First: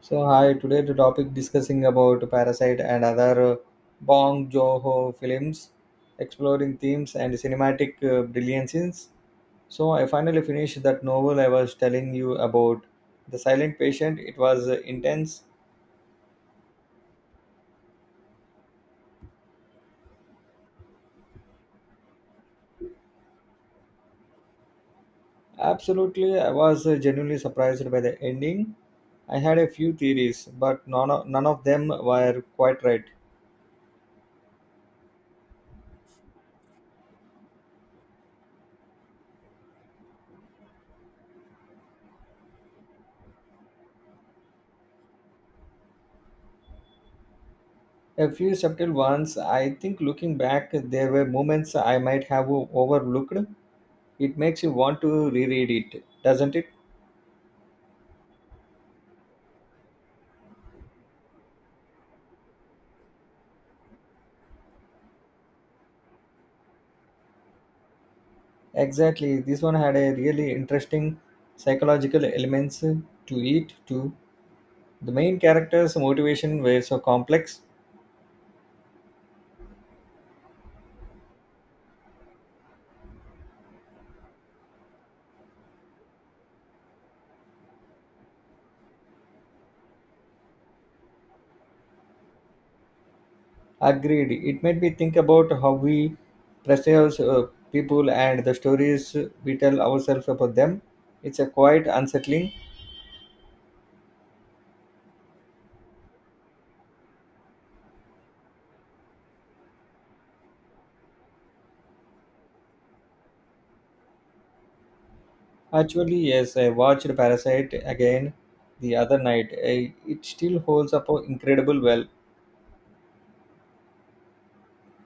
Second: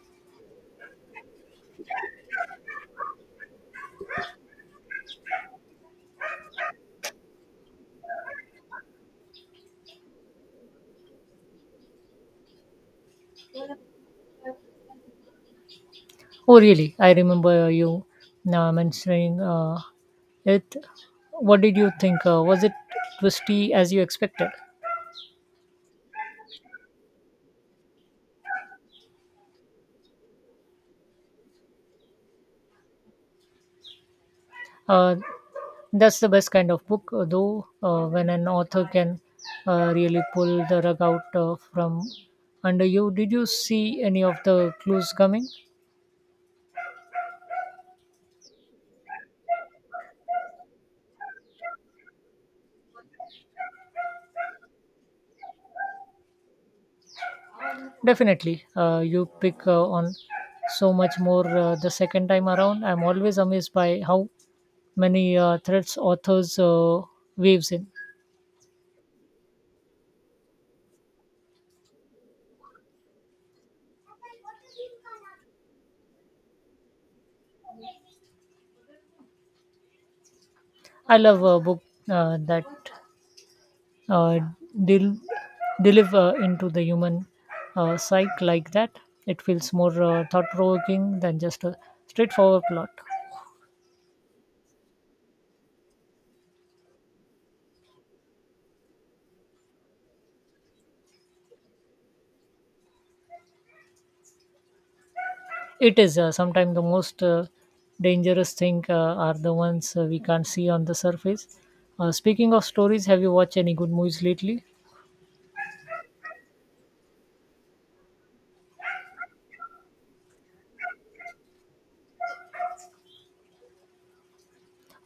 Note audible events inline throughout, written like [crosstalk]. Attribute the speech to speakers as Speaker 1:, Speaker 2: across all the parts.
Speaker 1: So hi, today the topic discussing about Parasite and other Bong Joon-ho films, exploring themes and cinematic brilliances. So I finally finished that novel I was telling you about, The Silent Patient. It was intense.
Speaker 2: Oh, really? I remember you mentioning it. What did you think? Was it twisty as you expected?
Speaker 1: Absolutely, I was genuinely surprised by the ending. I had a few theories, but none of them were quite right.
Speaker 2: Uh, that's the best kind of book, though, when an author can really pull the rug out from under you. Did you see any of the clues coming?
Speaker 1: A few subtle ones. I think looking back, there were moments I might have overlooked. It makes you want to reread it, doesn't it?
Speaker 2: Definitely. You pick on so much more the second time around. I'm always amazed by how many threads authors waves in.
Speaker 1: Exactly. This one had a really interesting psychological elements to it too. The main character's motivation were so complex.
Speaker 2: I love a book that uh, del- deliver into the human psyche like that. It feels more thought provoking than just a straightforward plot.
Speaker 1: Agreed. It made me think about how we perceive people and the stories we tell ourselves about them. It's a quite unsettling.
Speaker 2: It is, sometimes the most dangerous thing are the ones we can't see on the surface. Speaking of stories, have you watched any good movies lately?
Speaker 1: Actually, yes, I watched Parasite again the other night. I, it still holds up incredible well.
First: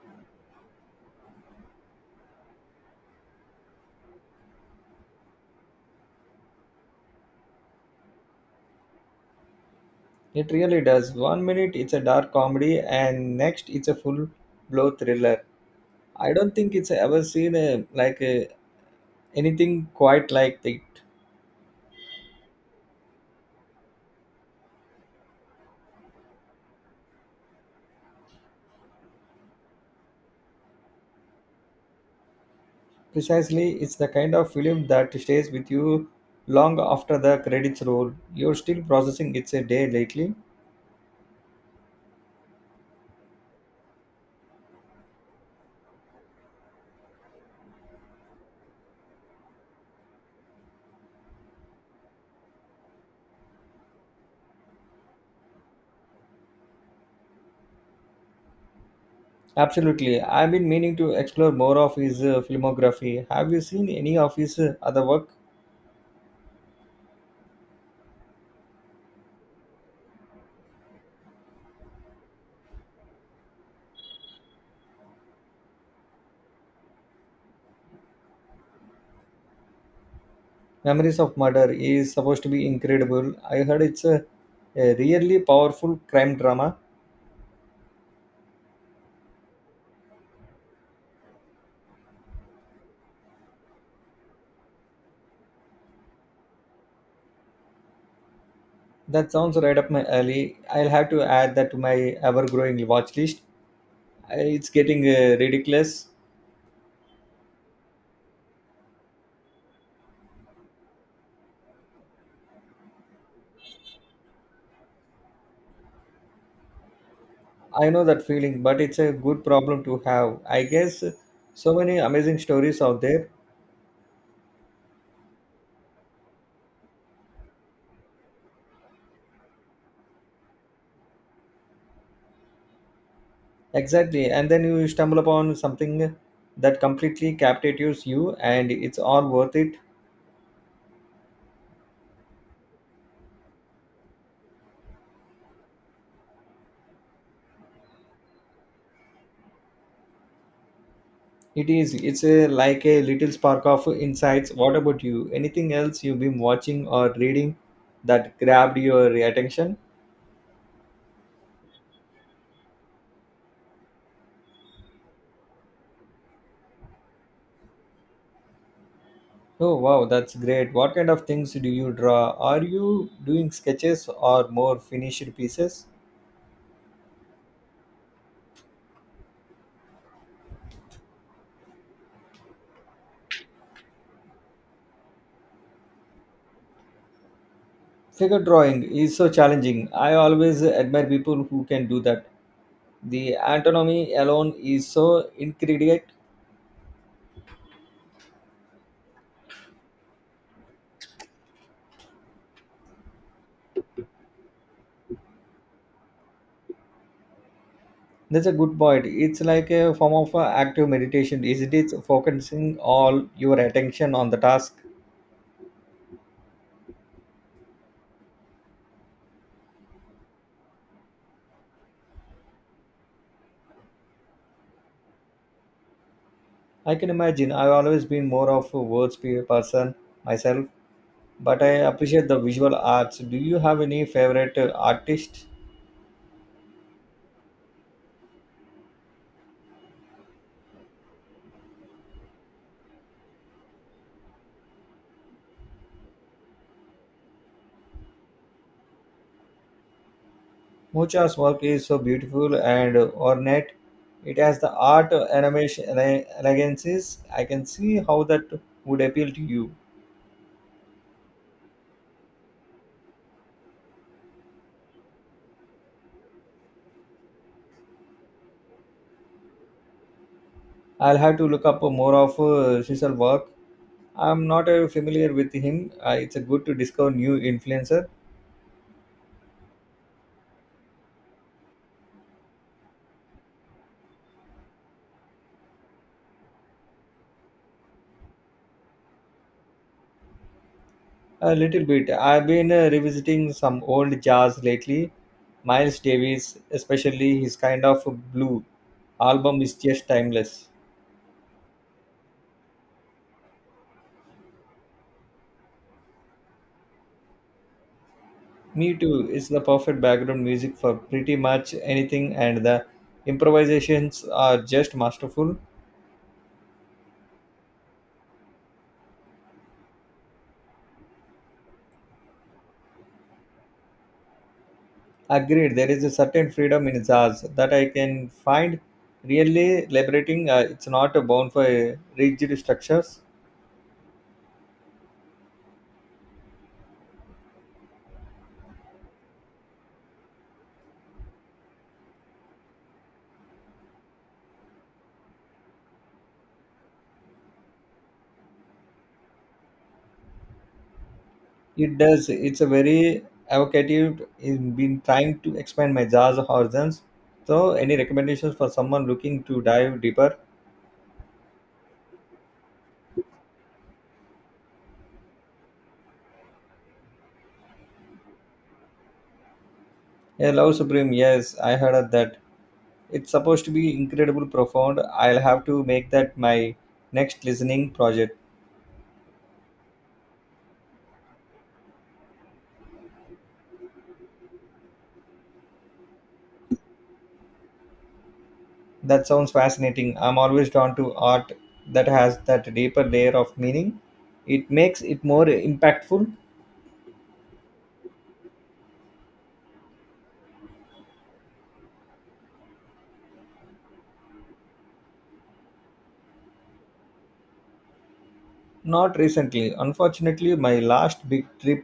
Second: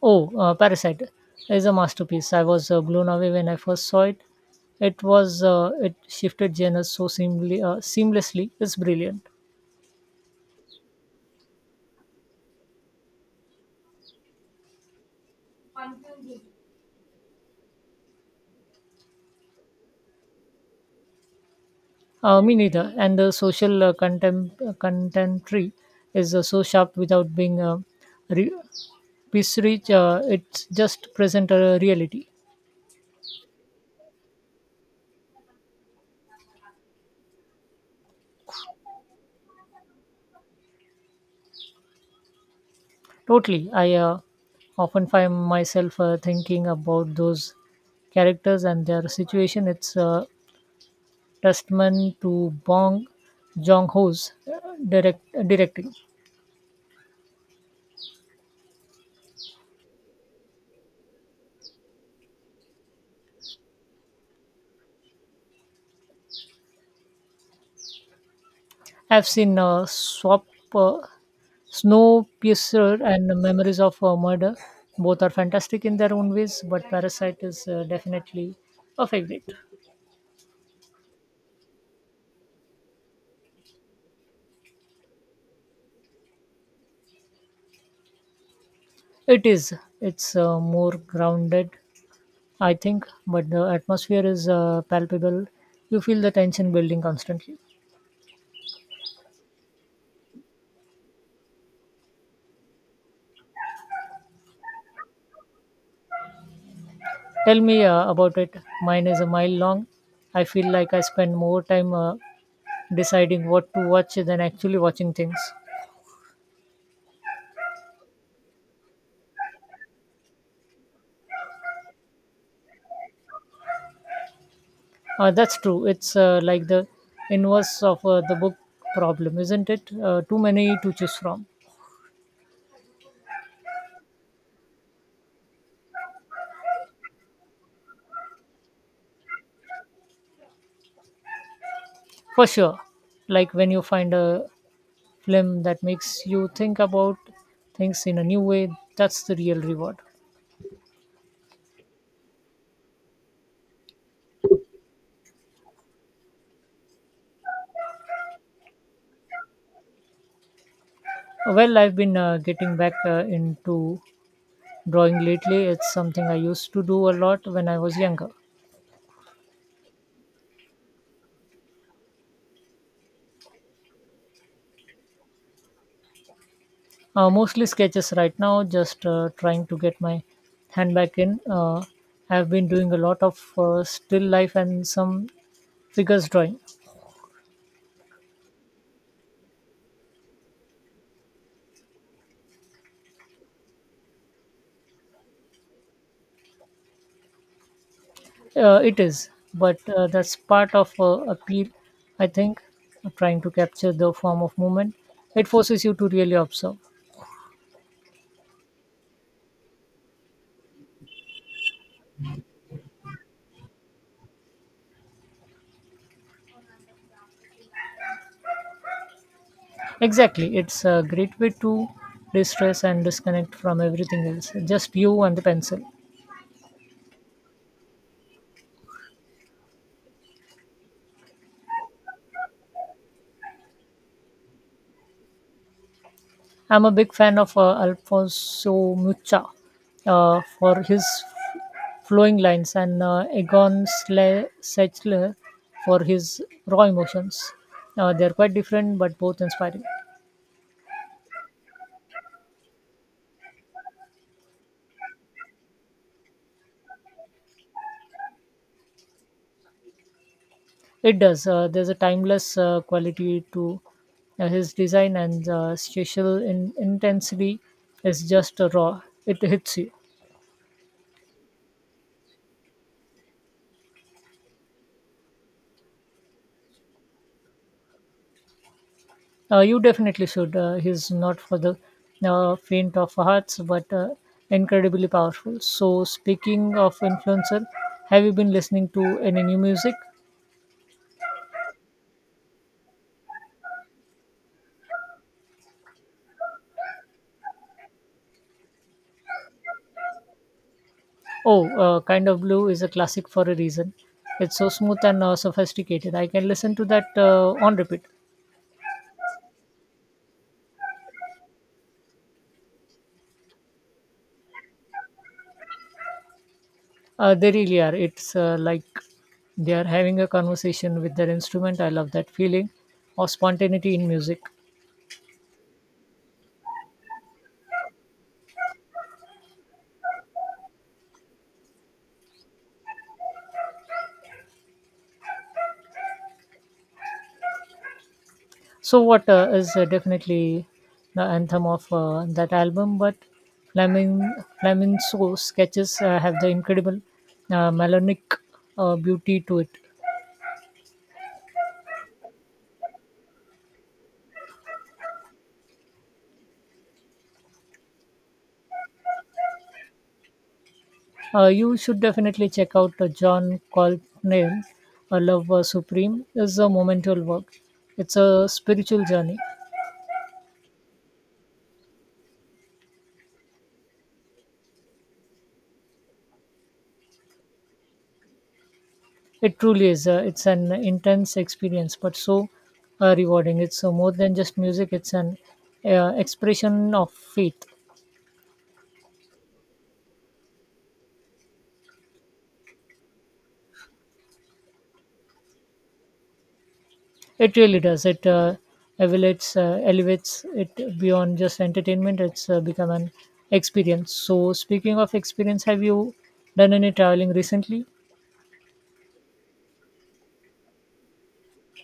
Speaker 2: Oh, Parasite is a masterpiece. I was blown away when I first saw it. It was, it shifted genres so seamlessly. It's brilliant.
Speaker 1: It really does. One minute it's a dark comedy, and next it's a full blow thriller. I don't think it's ever seen a, like a, anything quite like it.
Speaker 2: Me neither. And the social contemporary is so sharp without being re- piece rich. It just present a reality.
Speaker 1: Precisely, it's the kind of film that stays with you long after the credits roll. You're still processing it's a day lately.
Speaker 2: Totally. I often find myself thinking about those characters and their situation. It's testament to Bong Joon-ho's directing.
Speaker 1: Absolutely, I've been meaning to explore more of his filmography. Have you seen any of his other work?
Speaker 2: I've seen Swap, uh, Snowpiercer and Memories of a Murder. Both are fantastic in their own ways, but Parasite is definitely a favorite.
Speaker 1: Memories of Murder is supposed to be incredible. I heard it's a really powerful crime drama.
Speaker 2: It is. It's more grounded, I think, but the atmosphere is palpable. You feel the tension building constantly.
Speaker 1: That sounds right up my alley. I'll have to add that to my ever-growing watch list. I- It's getting ridiculous.
Speaker 2: Tell me about it. Mine is a mile long. I feel like I spend more time deciding what to watch than actually watching things.
Speaker 1: I know that feeling, but it's a good problem to have. I guess so many amazing stories out there.
Speaker 2: That's true. It's like the inverse of the book problem, isn't it? Too many to choose from.
Speaker 1: Exactly, and then you stumble upon something that completely captivates you, and it's all worth it.
Speaker 2: For sure. Like when you find a film that makes you think about things in a new way, that's the real reward.
Speaker 1: It is. It's a, like a little spark of insights. What about you? Anything else you've been watching or reading that grabbed your attention?
Speaker 2: Well, I've been getting back into drawing lately. It's something I used to do a lot when I was younger.
Speaker 1: Oh wow, that's great. What kind of things do you draw? Are you doing sketches or more finished pieces?
Speaker 2: Mostly sketches right now, just trying to get my hand back in. I've been doing a lot of still life and some figures drawing.
Speaker 1: Figure drawing is so challenging. I always admire people who can do that. The anatomy alone is so intricate.
Speaker 2: It is, but that's part of appeal, I think, trying to capture the form of movement. It forces you to really observe.
Speaker 1: That's a good point. It's like a form of active meditation, isn't it? Focusing all your attention on the task.
Speaker 2: Exactly, it's a great way to distress and disconnect from everything else, just you and the pencil.
Speaker 1: I can imagine. I've always been more of a person myself, but I appreciate the visual arts. Do you have any favorite artist?
Speaker 2: I'm a big fan of Alfonso Mucha for his flowing lines and Egon Sechler for his raw emotions. They're quite different, but both inspiring.
Speaker 1: Mucha's work is so beautiful and ornate. It has the art animation elegances. I can see how that would appeal to you.
Speaker 2: It does. There's a timeless quality to his design, and spatial intensity is just raw. It hits you.
Speaker 1: I'll have to look up more of Cecil's work. I'm not familiar with him. It's a good to discover new influencer.
Speaker 2: You definitely should. He's not for the faint of hearts, but incredibly powerful. So, speaking of influencer, have you been listening to any new music?
Speaker 1: A little bit. I've been revisiting some old jazz lately. Miles Davis, especially his Kind of Blue album, is just timeless.
Speaker 2: Oh, Kind of Blue is a classic for a reason. It's so smooth and sophisticated. I can listen to that on repeat.
Speaker 1: Me too. It's the perfect background music for pretty much anything, and the improvisations are just masterful.
Speaker 2: They really are. It's like they are having a conversation with their instrument. I love that feeling of spontaneity in music.
Speaker 1: Agreed, there is a certain freedom in jazz that I can find really liberating. It's not bound for rigid structures.
Speaker 2: So, what is definitely the anthem of that album? But Flamingo sketches have the incredible melodic beauty to it.
Speaker 1: It does. It's a very evocative. I've been trying to expand my jazz horizons. So, any recommendations for someone looking to dive deeper?
Speaker 2: You should definitely check out John Coltrane, Love Supreme is a monumental work. It's a spiritual journey.
Speaker 1: I love Supreme. Yes, I heard of that. It's supposed to be incredible profound. I'll have to make that my next listening project.
Speaker 2: It truly is. It's an intense experience, but so rewarding. It's more than just music. It's an expression of faith.
Speaker 1: That sounds fascinating. I'm always drawn to art that has that deeper layer of meaning. It makes it more impactful.
Speaker 2: It really does. It elevates it beyond just entertainment. It's become an experience. So, speaking of experience, have you done any traveling recently?
Speaker 1: Not recently. Unfortunately, my last big trip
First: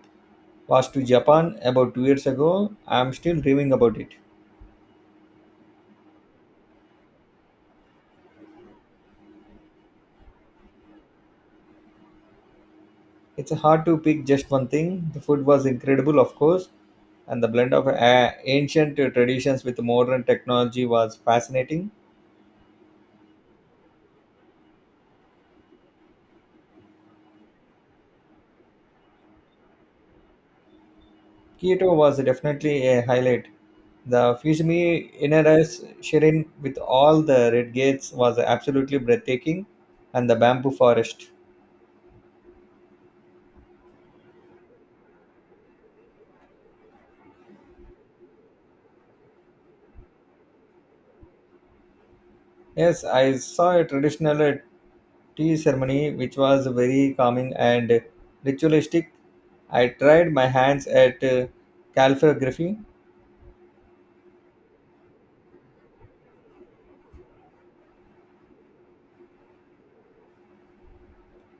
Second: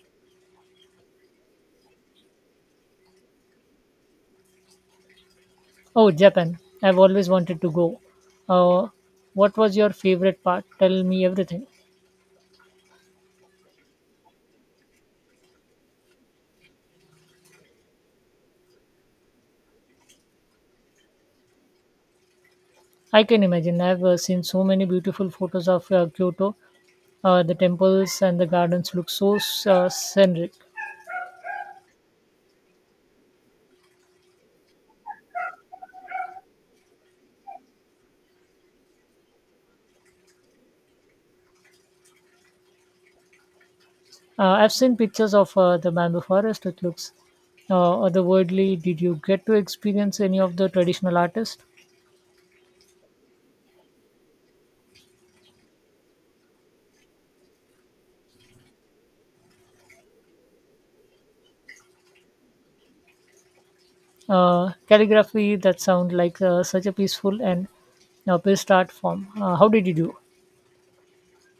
Speaker 1: was to Japan about 2 years ago. I'm still dreaming about it.
Speaker 2: Oh, Japan. I've always wanted to go. Uh, what was your favorite part? Tell me everything.
Speaker 1: It's hard to pick just one thing. The food was incredible, of course, and the blend of ancient traditions with modern technology was fascinating.
Speaker 2: I can imagine. I've seen so many beautiful photos of Kyoto. The temples and the gardens look so scenic.
Speaker 1: Kyoto was definitely a highlight. The Fushimi Inarais Shrine with all the red gates was absolutely breathtaking, and the bamboo forest.
Speaker 2: I've seen pictures of the bamboo forest. It looks otherworldly. Did you get to experience any of the traditional artists?
Speaker 1: Yes, I saw a traditional tea ceremony which was very calming and ritualistic. I tried my hands at calligraphy.
Speaker 2: Calligraphy that sound like such a peaceful and pissed art form. How did you do?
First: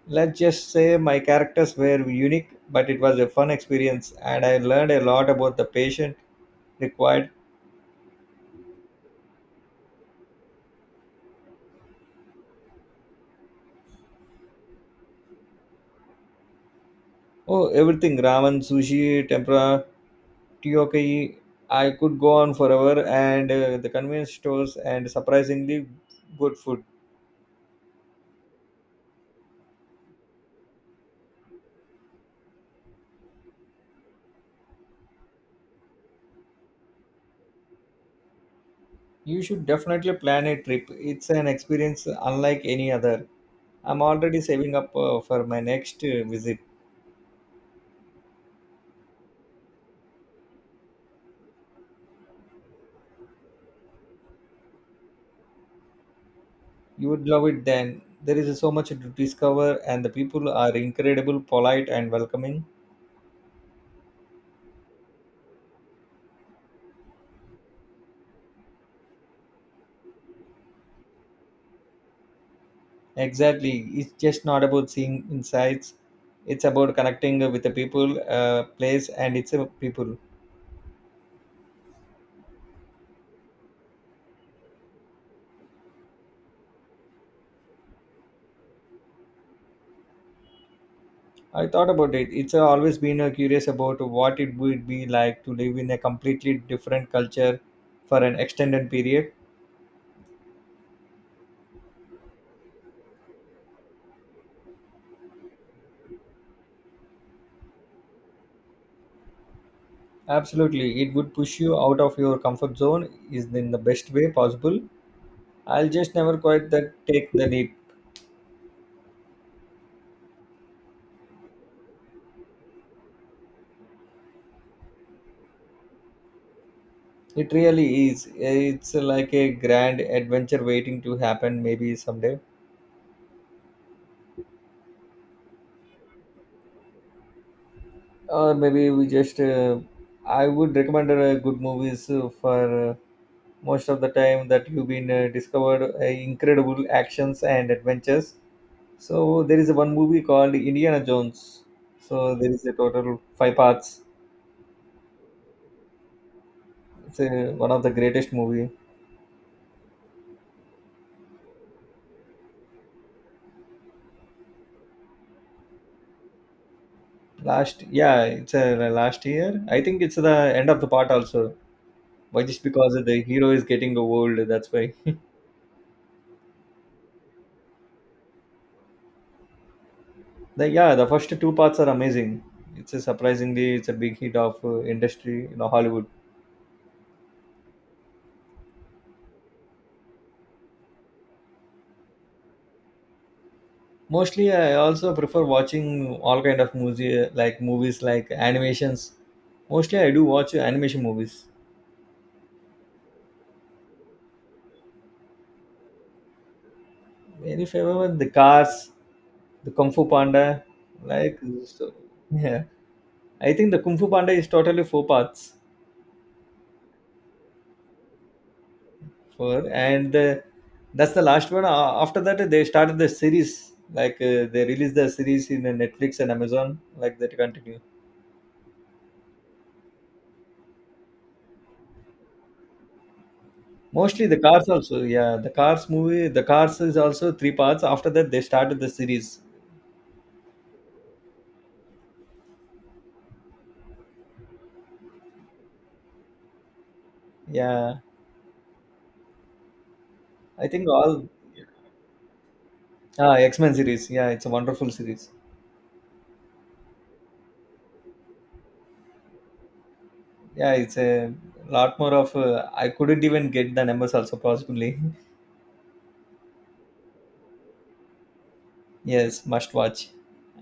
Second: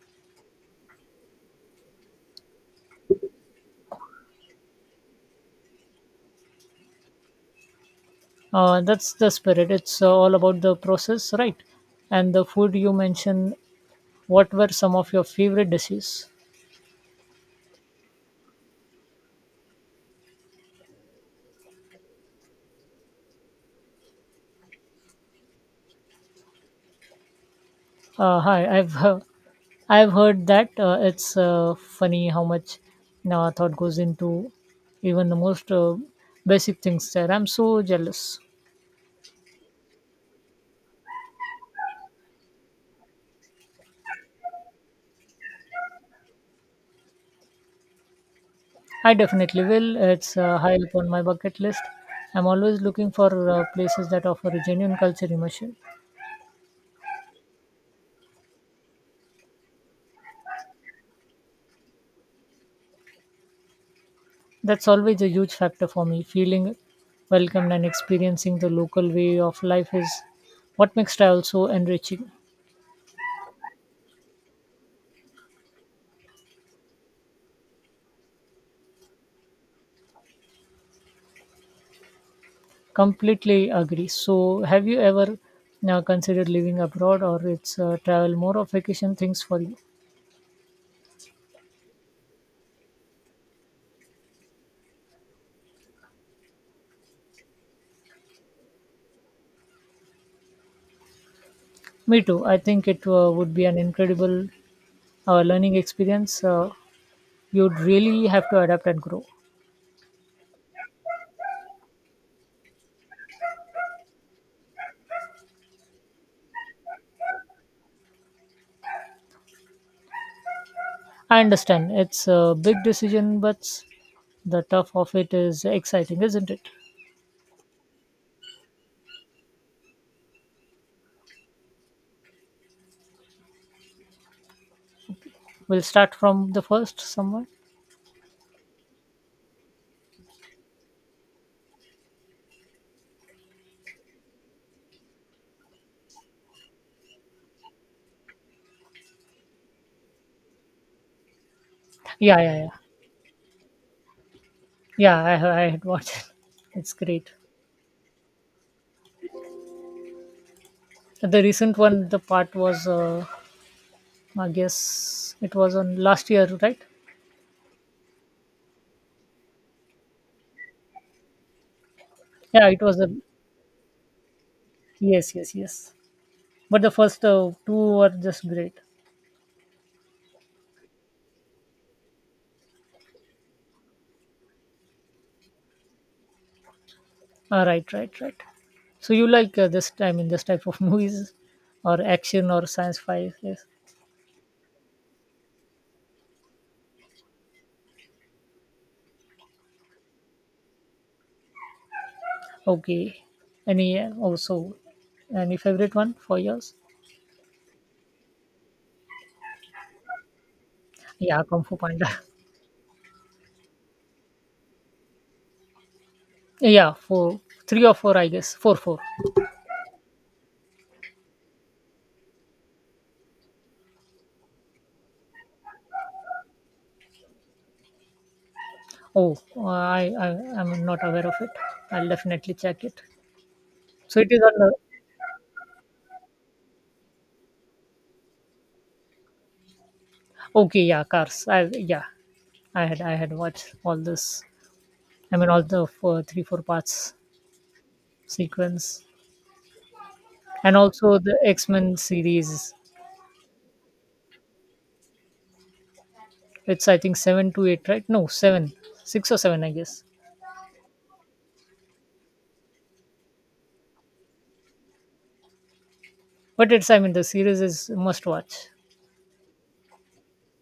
Speaker 1: Let's just say my characters were unique, but it was a fun experience, and I learned a lot about the patient required.
Speaker 2: That's the spirit. It's all about the process, right? And the food you mentioned. What were some of your favorite dishes?
Speaker 1: Oh, everything ramen, sushi, tempura, Tokyo. I could go on forever, and the convenience stores and surprisingly good food.
Speaker 2: Hi, I've heard that it's funny how much thought goes into even the most basic things. There, I'm so jealous.
Speaker 1: You should definitely plan a trip. It's an experience unlike any other. I'm already saving up for my next visit.
Speaker 2: I definitely will. It's high up on my bucket list. I'm always looking for places that offer a genuine culture immersion.
Speaker 1: You would love it then. There is so much to discover, and the people are incredible, polite, and welcoming.
Speaker 2: That's always a huge factor for me. Feeling welcomed and experiencing the local way of life is what makes travel so enriching.
Speaker 1: Exactly. It's just not about seeing insights. It's about connecting with the people, place, and its people.
Speaker 2: Completely agree. So, have you ever considered living abroad, or it's travel more of vacation things for you?
Speaker 1: I thought about it. It's always been curious about what it would be like to live in a completely different culture for an extended period.
Speaker 2: Me too. I think it would be an incredible learning experience. You'd really have to adapt and grow.
Speaker 1: Absolutely, it would push you out of your comfort zone is in the best way possible. I'll just never quite that take the leap.
Speaker 2: I understand it's a big decision, but the tough of it is exciting, isn't it?
Speaker 1: It really is. It's like a grand adventure waiting to happen maybe someday.
Speaker 2: We'll start from the first somewhere.
Speaker 1: Or maybe we just I would recommend good movies for most of the time that you've been discovered incredible actions and adventures, so there is one movie called Indiana Jones, so
Speaker 2: Yeah,
Speaker 1: there
Speaker 2: yeah,
Speaker 1: is
Speaker 2: yeah.
Speaker 1: a total five parts.
Speaker 2: Yeah, I had watched it. It's
Speaker 1: It's
Speaker 2: great.
Speaker 1: a, one of the greatest movie.
Speaker 2: The recent one, the part was, I guess it was on last year, right?
Speaker 1: Last, yeah, it's a, last year, I think it's the end of the part also. Why? Just
Speaker 2: Yeah, it
Speaker 1: because
Speaker 2: was a
Speaker 1: the hero is getting old, that's why.
Speaker 2: yes, yes, yes. But the first two were just great.
Speaker 1: The, yeah, the first two parts are amazing. It's a surprisingly it's a big hit of industry in Hollywood.
Speaker 2: Ah, right, right, right. So you like this? I mean, this type of [laughs] movies, or action, or science fi? Yes.
Speaker 1: Mostly, I also prefer watching all kind of music, like movies, like animations. Mostly, I do watch animation movies.
Speaker 2: Okay. Any also any favorite one for yours?
Speaker 1: Very favorable, the Cars, the Kung Fu Panda, like
Speaker 2: Yeah, Kung Fu
Speaker 1: so,
Speaker 2: Panda. [laughs]
Speaker 1: yeah. I think the Kung Fu Panda is totally four parts,
Speaker 2: Yeah, four, three or four, I guess. Four, four.
Speaker 1: four, and the, that's the last one. A- After that, they started the series, like they released the series in Netflix and Amazon, like that continue.
Speaker 2: Oh, I I'm not aware of it. I'll definitely check it. So
Speaker 1: Mostly
Speaker 2: it
Speaker 1: the
Speaker 2: is on
Speaker 1: Cars
Speaker 2: the
Speaker 1: also, yeah. The Cars movie, the Cars is also three parts. After that, they started the series.
Speaker 2: okay, yeah, cars. I yeah, I had watched all this. I mean, all the four, three, four parts
Speaker 1: Yeah,
Speaker 2: sequence,
Speaker 1: I
Speaker 2: and
Speaker 1: think
Speaker 2: also
Speaker 1: all
Speaker 2: the X Men series.
Speaker 1: ah, X-Men series. Yeah, it's a wonderful series.
Speaker 2: It's I think seven to eight, right? No, seven, six or seven, I guess.
Speaker 1: Yeah, it's a lot more of I couldn't even get the numbers also possibly.
Speaker 2: But it's I mean the series is must watch
Speaker 1: [laughs] Yes, must watch.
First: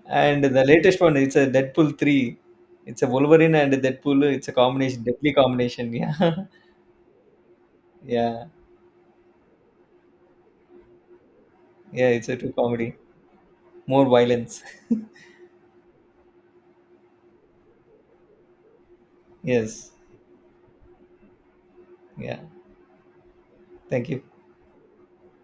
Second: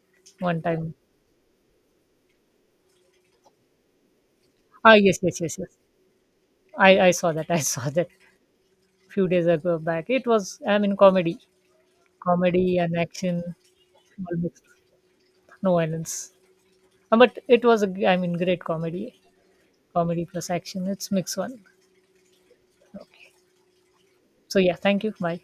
Speaker 1: And
Speaker 2: one
Speaker 1: the
Speaker 2: time.
Speaker 1: latest one, it's a Deadpool 3. It's a Wolverine and Deadpool. It's a
Speaker 2: Ah,
Speaker 1: combination,
Speaker 2: yes,
Speaker 1: deadly
Speaker 2: yes, yes, yes.
Speaker 1: combination. [laughs] Yeah.
Speaker 2: I saw that. [laughs] I saw that
Speaker 1: Yeah.
Speaker 2: few days ago back. It was I mean comedy,
Speaker 1: Yeah, it's a true
Speaker 2: comedy
Speaker 1: comedy.
Speaker 2: and action
Speaker 1: More
Speaker 2: all
Speaker 1: violence.
Speaker 2: mixed no violence. But it was a, I mean, great comedy,
Speaker 1: [laughs] Yes.
Speaker 2: comedy plus action. It's mix one.
Speaker 1: Yeah. Thank you.
Speaker 2: So yeah, thank you. Bye.